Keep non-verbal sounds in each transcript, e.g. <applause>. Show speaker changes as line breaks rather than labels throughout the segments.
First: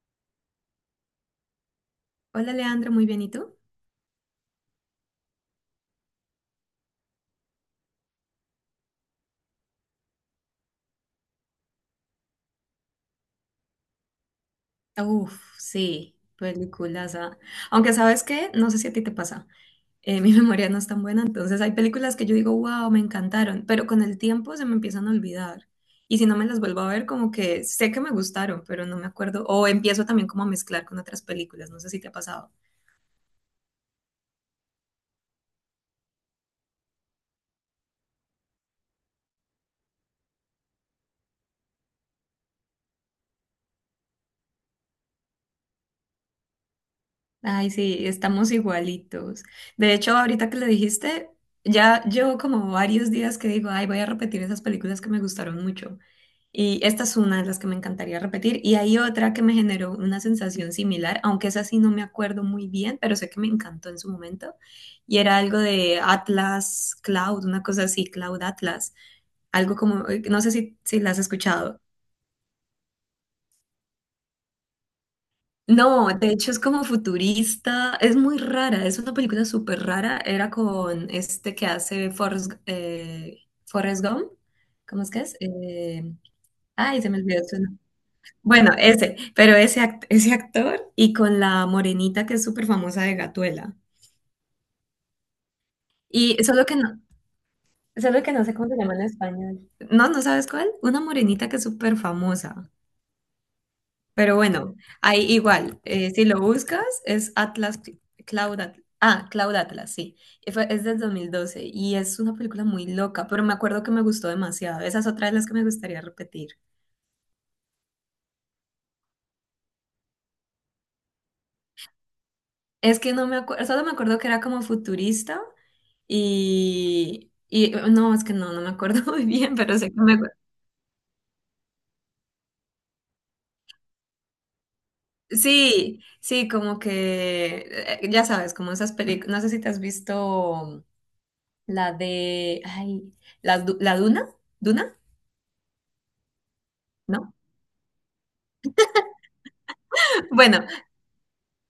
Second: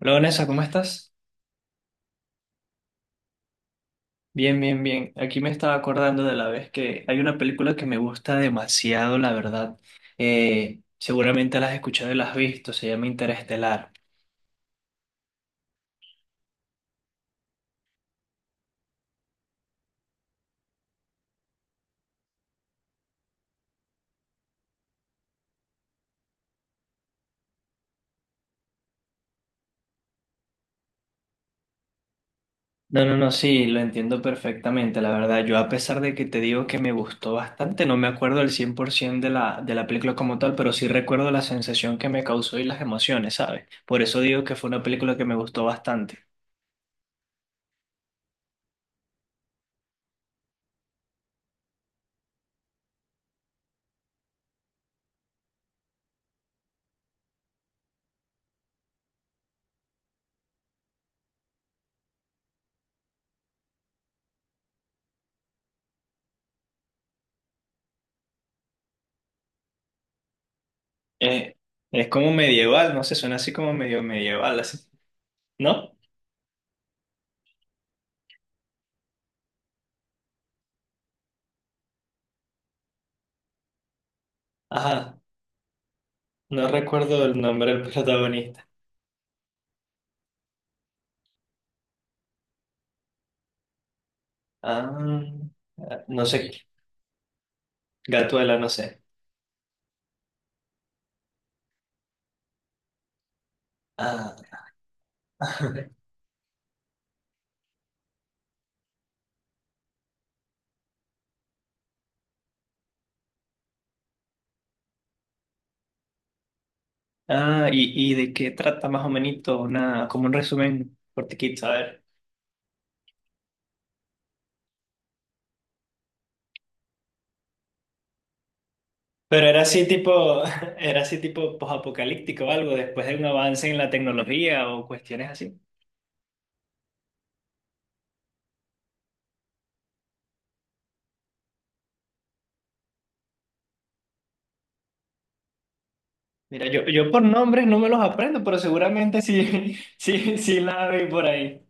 Hola Vanessa, ¿cómo estás?
Hola Leandro, muy bien, ¿y tú?
Bien, bien, bien. Aquí me estaba acordando de la vez que hay una película que me gusta demasiado, la verdad. Seguramente la has escuchado y la has visto, se llama Interestelar.
Uf, sí, películas. Ah. Aunque sabes qué, no sé si a ti te pasa, mi <laughs> memoria no es tan buena, entonces hay películas que yo digo, wow, me encantaron, pero con el tiempo se me empiezan a olvidar. Y si no me las vuelvo a ver, como que sé que me gustaron, pero no me acuerdo, o empiezo también como a mezclar con otras películas, no sé si te ha pasado.
No, no, no, sí, lo entiendo perfectamente, la verdad. Yo a pesar de que te digo que me gustó bastante, no me acuerdo el cien por 100% de la película como tal, pero sí recuerdo la sensación que me causó y las emociones, ¿sabes? Por eso digo que fue una película que me gustó bastante.
Ay, sí, estamos igualitos. De hecho, ahorita que le dijiste, ya llevo como varios días que digo, ay, voy a repetir esas películas que me gustaron mucho. Y esta es una de las que me encantaría repetir. Y hay otra que me generó una sensación similar, aunque esa sí no me acuerdo muy bien, pero sé que me encantó en su momento. Y era algo de Atlas Cloud, una cosa así, Cloud Atlas. Algo como, no sé si la has
Eh,
escuchado.
es como medieval, no sé, suena así como medio medieval, así, ¿no?
No, de hecho es como futurista, es muy rara, es una película súper rara. Era con este que hace Forrest, Forrest Gump, ¿cómo es que
Ajá.
es?
No
Ay, se me
recuerdo el
olvidó su
nombre del
nombre.
protagonista.
Bueno, ese, pero ese, ese actor y con la morenita que es súper famosa de Gatuela.
Ah, no
Y
sé.
solo que no sé
Gatuela,
cómo
no
se llama en
sé.
español. No, ¿no sabes cuál? Una morenita que es súper famosa. Pero
Ah,
bueno, ahí igual,
<laughs>
si lo buscas, es Atlas, Cloud Atlas. Ah, Cloud Atlas, sí. Es del 2012 y es una película muy loca, pero me acuerdo que me gustó demasiado. Esa es otra de las que me gustaría repetir.
Y de qué trata más o menos, una, como un resumen cortiquito, a ver.
Es que no me acuerdo, solo me acuerdo que era como futurista y no, es que no me acuerdo <laughs> muy
Pero
bien,
era
pero
así
sé que me...
tipo, <laughs> era así tipo posapocalíptico o algo, después de un avance en la tecnología o cuestiones así.
Sí, sí, como que, ya sabes, como esas películas, no sé si te has visto la de, ay, la, Du- la Duna, ¿Duna?
Mira, yo por
¿No?
nombres no me los aprendo, pero seguramente sí, <laughs> sí, sí
Bueno,
la vi por ahí.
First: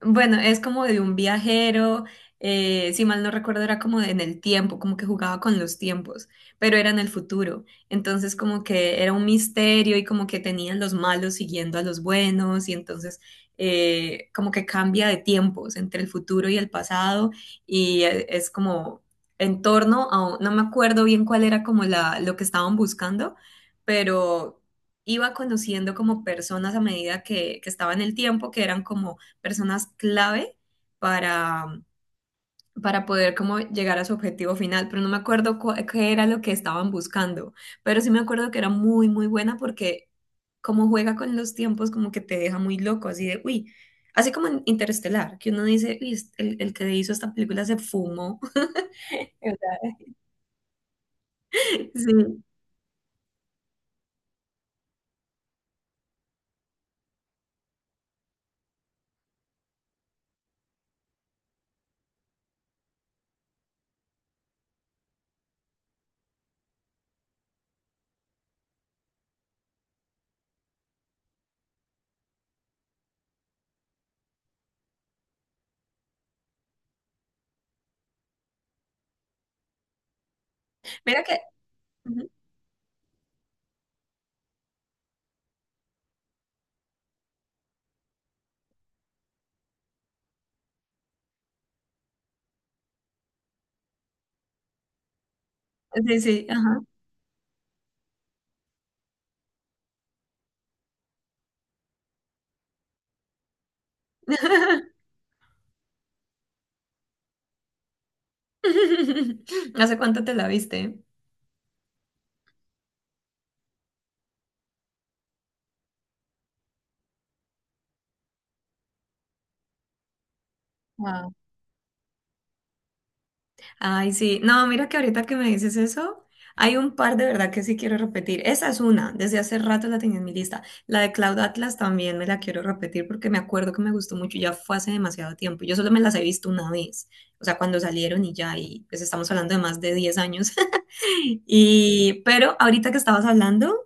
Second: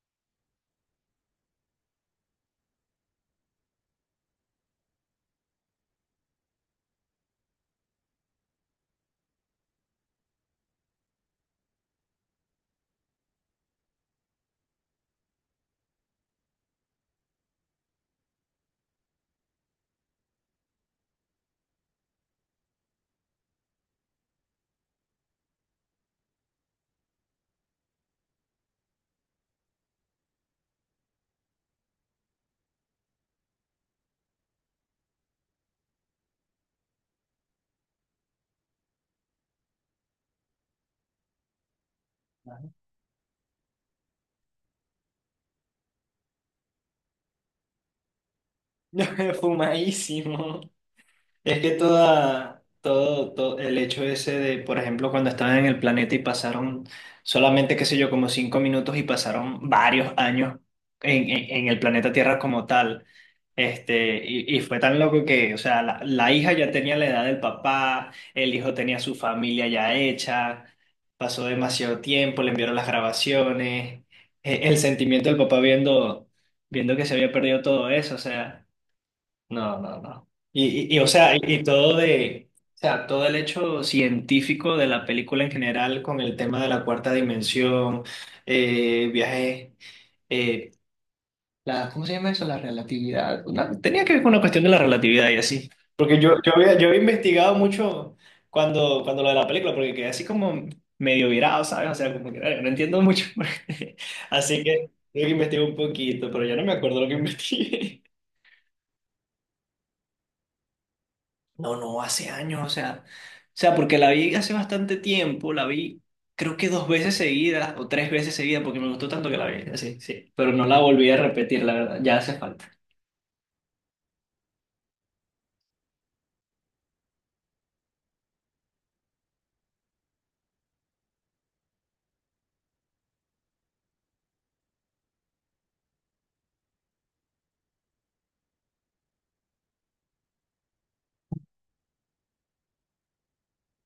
bueno, es como de un viajero, si mal no recuerdo era como en el tiempo, como que jugaba con los tiempos, pero era en el futuro. Entonces como que era un misterio y como que tenían los malos siguiendo a los buenos y entonces como que cambia de tiempos entre el futuro y el pasado y es como en torno a, no me acuerdo bien cuál era como lo que estaban buscando, pero iba conociendo como personas a medida que estaba en el tiempo que eran como personas clave para, para poder como llegar a su objetivo final, pero no me acuerdo qué era lo que estaban buscando, pero sí me acuerdo que era muy, muy buena porque como juega con los tiempos, como que te deja muy loco, así de, uy, así como en Interestelar, que uno dice, uy, el que hizo esta película se fumó.
<laughs>
<laughs> O
Fumadísimo. Es que
sea, sí,
toda, todo el hecho ese de, por ejemplo, cuando estaban en el planeta y pasaron solamente, qué sé yo, como cinco minutos y pasaron varios años en, en el planeta Tierra como tal. Este, y fue tan loco que, o sea, la hija ya tenía la edad del papá, el hijo tenía su familia ya hecha, pasó demasiado tiempo, le enviaron las grabaciones, el sentimiento del papá viendo, viendo que se había perdido todo eso, o sea. No, no, no. Y, o
mira
sea,
que,
y todo
ujú,
de, o sea, todo el hecho científico de la película en general con el tema de la cuarta dimensión, viajes, eh, la, ¿cómo se llama eso? La relatividad. Una- tenía que ver con una cuestión de la relatividad y así. Porque
sí,
yo,
sí, ajá.
yo había investigado mucho cuando, cuando lo de la película, porque quedé así como medio virado, ¿sabes? O sea, como que "Ay, no entiendo mucho". <laughs> Así que
<laughs>
tuve que investigar un poquito, pero ya no me acuerdo lo que <laughs> investigué.
¿Hace cuánto te la viste?
No, no, hace años, o sea, porque la vi hace bastante tiempo, la vi creo que dos veces seguidas o tres veces seguidas porque me gustó tanto que la vi, sí, sí, pero no la volví a repetir, la verdad, ya hace falta.
Ay, sí. No, mira que ahorita que me dices eso, hay un par de verdad que sí quiero repetir. Esa es una, desde hace rato la tenía en mi lista. La de Cloud Atlas también me la quiero repetir porque me acuerdo que me gustó mucho, ya fue hace demasiado tiempo. Yo solo me las he visto una vez, o sea, cuando salieron y ya, y pues estamos hablando de más de 10 años. <laughs> Pero ahorita que estabas hablando,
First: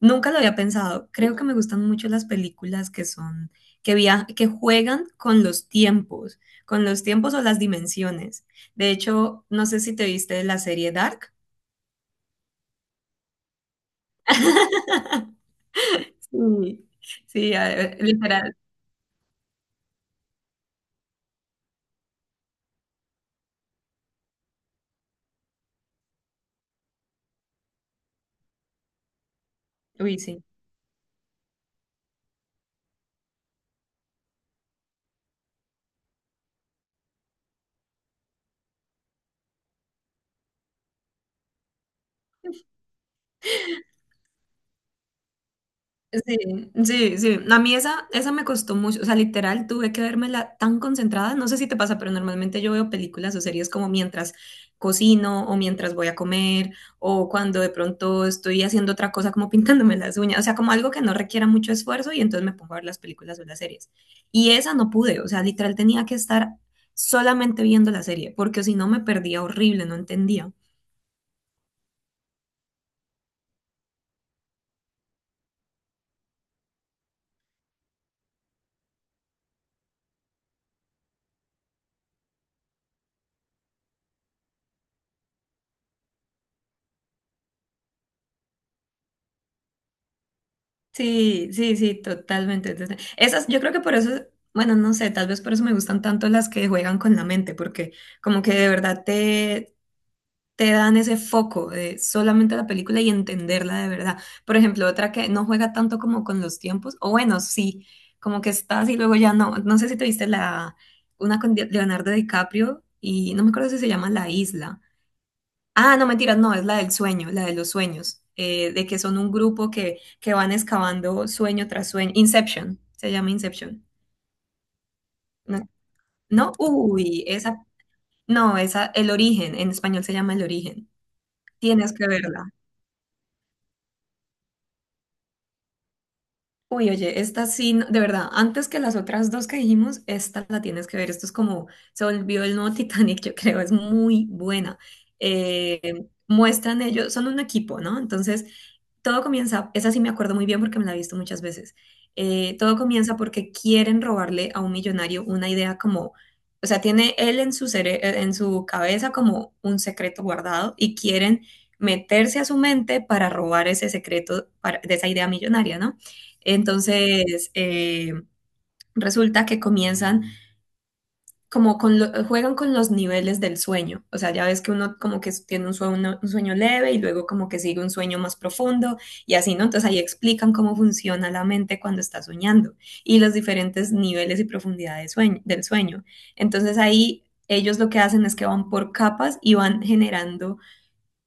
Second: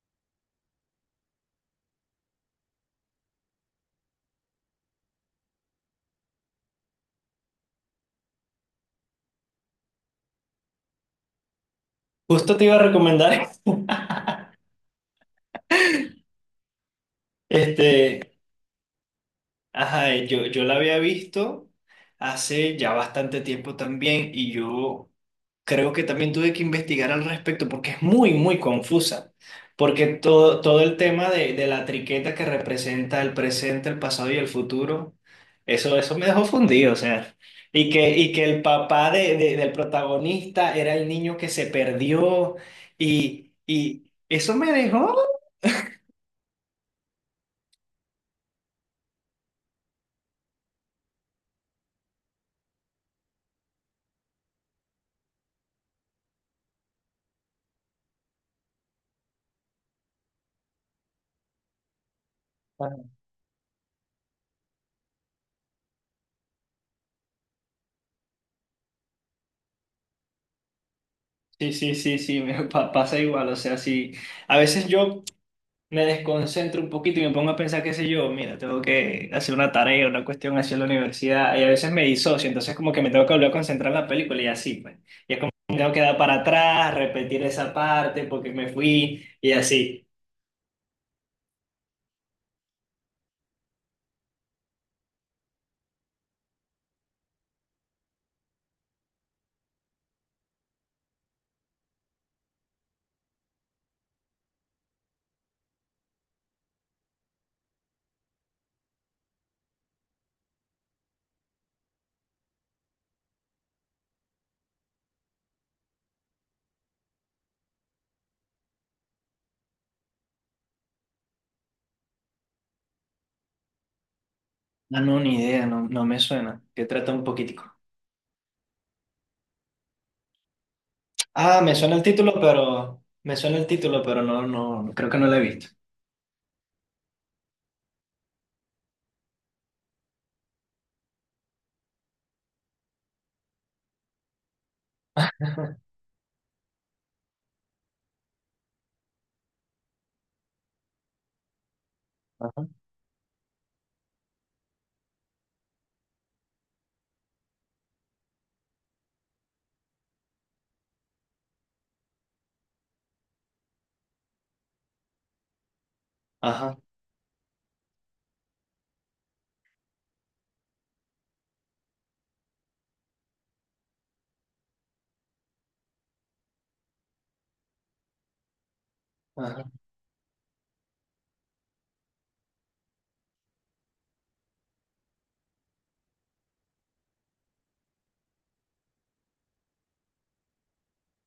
nunca lo había pensado. Creo que me gustan mucho las películas que son, que juegan con los tiempos o las dimensiones. De hecho, no sé si te viste la serie Dark.
Justo te iba a recomendar,
<laughs> Sí, sí,
<laughs> este,
literal.
ajá, yo la había visto hace ya bastante tiempo también y yo creo que también tuve que investigar al respecto porque es muy, muy confusa. Porque
Uy, sí.
todo, todo el tema de la triqueta que representa el presente, el pasado y el futuro, eso me dejó fundido, o sea. Y que el papá de, del protagonista era el niño que se perdió y eso me dejó...
Sí, sí, sí. A mí esa me costó mucho. O sea, literal, tuve que vérmela tan concentrada. No sé si te pasa, pero normalmente yo veo películas o series como mientras cocino o mientras voy a comer o cuando de pronto estoy haciendo otra cosa como <laughs> pintándome las uñas. O sea, como algo que no requiera mucho esfuerzo y entonces me pongo a ver las
Ah,
películas o las series. Y esa no pude. O sea, literal tenía que estar solamente viendo la serie porque si no me perdía horrible, no entendía.
sí, sí, sí, sí, me pa- pasa igual, o sea, sí, a veces yo me desconcentro un poquito y me pongo a pensar, qué sé yo, mira, tengo que hacer una tarea, una cuestión hacia la universidad, y a veces me disocio, entonces como que me tengo que volver a concentrar en la película y así, pues. Y es como que tengo que dar para atrás, repetir esa parte porque me fui y así.
Sí, sí, sí, totalmente. Entonces, esas, yo creo que por eso, bueno, no sé, tal vez por eso me gustan tanto las que juegan con la mente, porque como que de verdad te dan ese foco de solamente la película y entenderla de verdad. Por ejemplo, otra que no juega tanto como con los tiempos, o bueno, sí, como que estás y luego ya no. No sé si te viste una con Leonardo DiCaprio y no me acuerdo si se llama La Isla, ah, no, mentiras, no, es la del sueño, la de los sueños, de que son un grupo que van excavando sueño tras sueño. Inception, se llama Inception.
Ah, no, ni
No,
idea, no, no me
no,
suena. ¿Qué trata un
uy, esa,
poquitico?
no, esa, El Origen, en español se llama El Origen.
Ah, me
Tienes
suena el
que
título,
verla.
pero me suena el título, pero no, no, creo que no lo he visto.
Uy, oye, esta sí, de verdad, antes que las otras dos que dijimos, esta la tienes que ver. Esto es como, se volvió el nuevo <laughs> Titanic, yo creo, es muy buena. Muestran ellos, son un equipo, ¿no? Entonces, todo comienza, esa sí me acuerdo muy bien porque me la he visto muchas veces.
Ajá,
Todo comienza porque quieren robarle a un millonario una idea como, o sea, tiene él en su en su cabeza como un secreto guardado y quieren meterse a su mente para robar ese secreto de esa idea millonaria, ¿no?
ajá,
Entonces, resulta que comienzan como con juegan con los niveles del sueño. O sea, ya ves que uno como que tiene un sueño leve y luego como que sigue un sueño más profundo y así,
ajá.
¿no? Entonces ahí explican cómo funciona la mente cuando está soñando y los diferentes niveles y profundidades de del sueño. Entonces ahí ellos lo que hacen es que van por capas y van generando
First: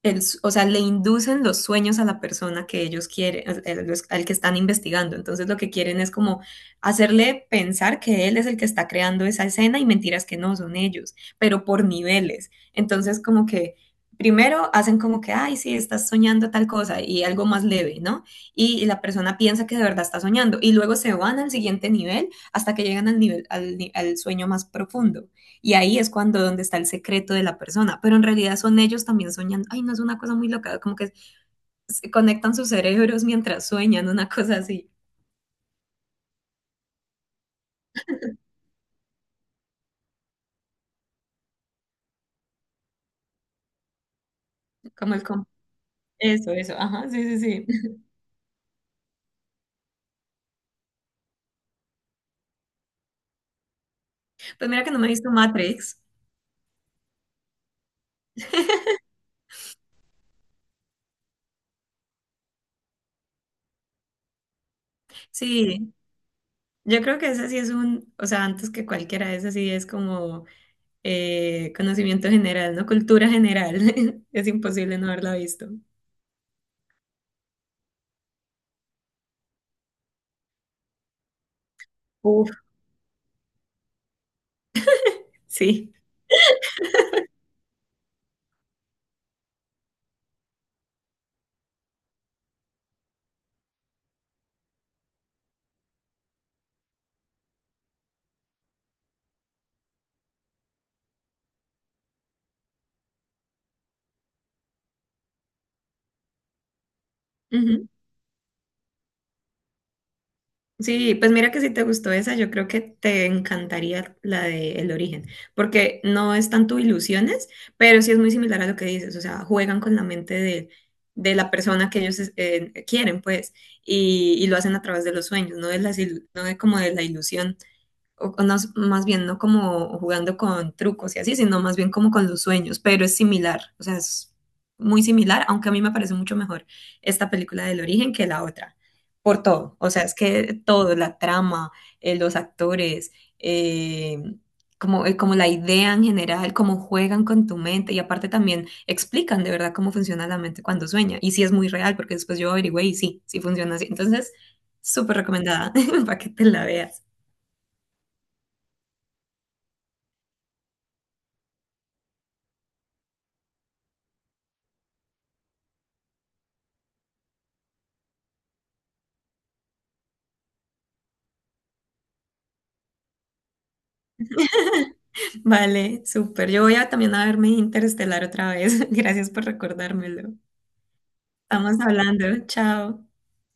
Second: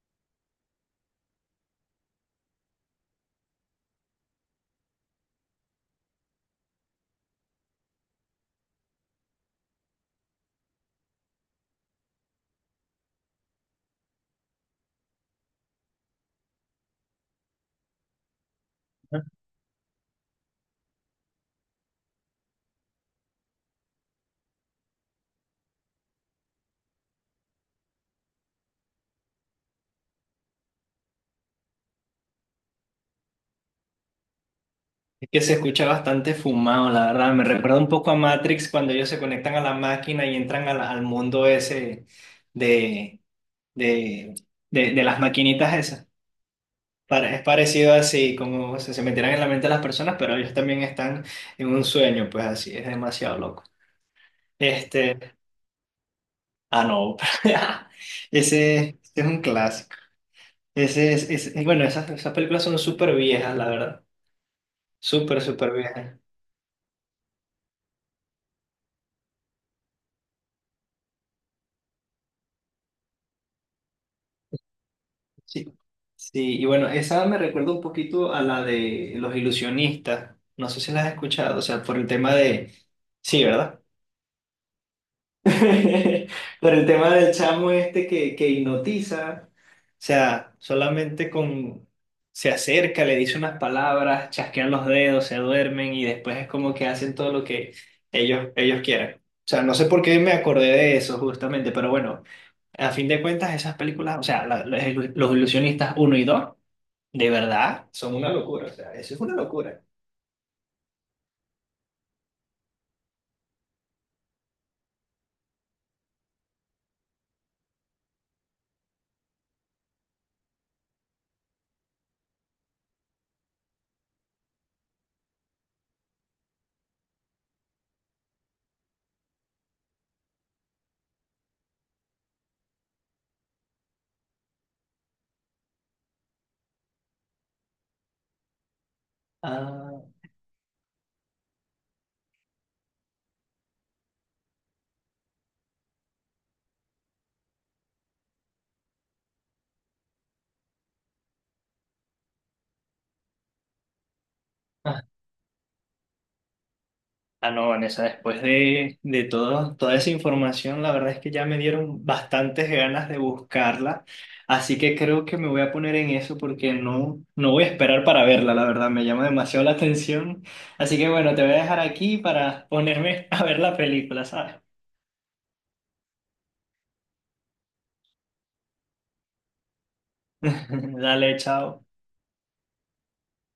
el o sea, le inducen los sueños a la persona que ellos quieren, al que están investigando. Entonces lo que quieren es como hacerle pensar que él es el que está creando esa escena y mentiras que no son ellos, pero por niveles. Entonces como que primero hacen como que, ay, sí, estás soñando tal cosa y algo más leve, ¿no? Y, la persona piensa que de verdad está soñando y luego se van al siguiente nivel hasta que llegan al nivel, al ni- al sueño más profundo. Y ahí es cuando donde está el secreto de la persona, pero en realidad son ellos también soñando. Ay, no es una cosa muy loca, como que se conectan sus cerebros mientras sueñan, una cosa así,
Es que se escucha bastante fumado, la verdad. Me recuerda un poco a Matrix cuando ellos se conectan a la máquina y entran al, al mundo ese de, de, de
como
las
el... com-
maquinitas esas.
eso, eso, ajá, sí,
Pare- Es
sí,
parecido
sí.
así, como se metieran en la mente de las personas, pero ellos también están en un sueño, pues así, es demasiado loco.
Pues mira que no me he visto
Este,
Matrix.
ah, no, <laughs> ese es un clásico. Ese, es- bueno, esas, esas películas son súper viejas, la verdad. Súper, súper
Sí,
viejas.
yo creo que ese sí es o sea, antes que cualquiera, ese sí es como conocimiento general, ¿no? Cultura general. <laughs> Es imposible no haberla
Sí,
visto.
sí, y bueno, esa me recuerda un poquito a la de los ilusionistas. No sé si las has escuchado, o sea, por el tema
Uf,
de... Sí, ¿verdad? <laughs>
sí.
Por el tema del chamo este que hipnotiza, o sea, solamente con... Se acerca, le dice unas palabras, chasquean los dedos, se duermen y después es como que hacen todo lo que ellos quieran. O sea, no sé por qué me acordé de eso justamente, pero bueno, a fin de cuentas esas películas, o sea, los ilusionistas uno y 2. De verdad, son una locura, o sea, eso es una locura.
Sí, pues mira que si te gustó esa, yo creo que te encantaría la de El Origen, porque no es tanto ilusiones, pero sí es muy similar a lo que dices, o sea, juegan con la mente de la persona que ellos quieren, pues, y lo hacen a través de los sueños, no de no de como de la ilusión o no, más bien no como jugando con trucos y así, sino más bien como con los sueños, pero es similar, o sea, es muy similar, aunque a mí me parece mucho mejor esta película del origen que la otra, por todo, o sea,
Ah,
es que todo, la trama, los actores, eh, como la idea en general, cómo juegan con tu mente y aparte también explican de verdad cómo funciona la mente cuando sueña y sí es muy real, porque después yo averigüé y sí funciona así, entonces,
ah,
súper recomendada <laughs> para que te la veas.
ah, no, Vanessa, después de todo, toda esa información, la verdad es que ya me dieron bastantes ganas de buscarla, así que creo que me voy a poner en eso porque no, no voy a esperar para verla, la verdad, me llama demasiado la atención. Así que bueno, te voy a dejar aquí para ponerme <laughs> a ver la película, ¿sabes?
Vale, súper. Yo voy a también a verme Interestelar otra vez. <laughs> Gracias por recordármelo.
<laughs> Dale,
Estamos
chao.
hablando. Chao.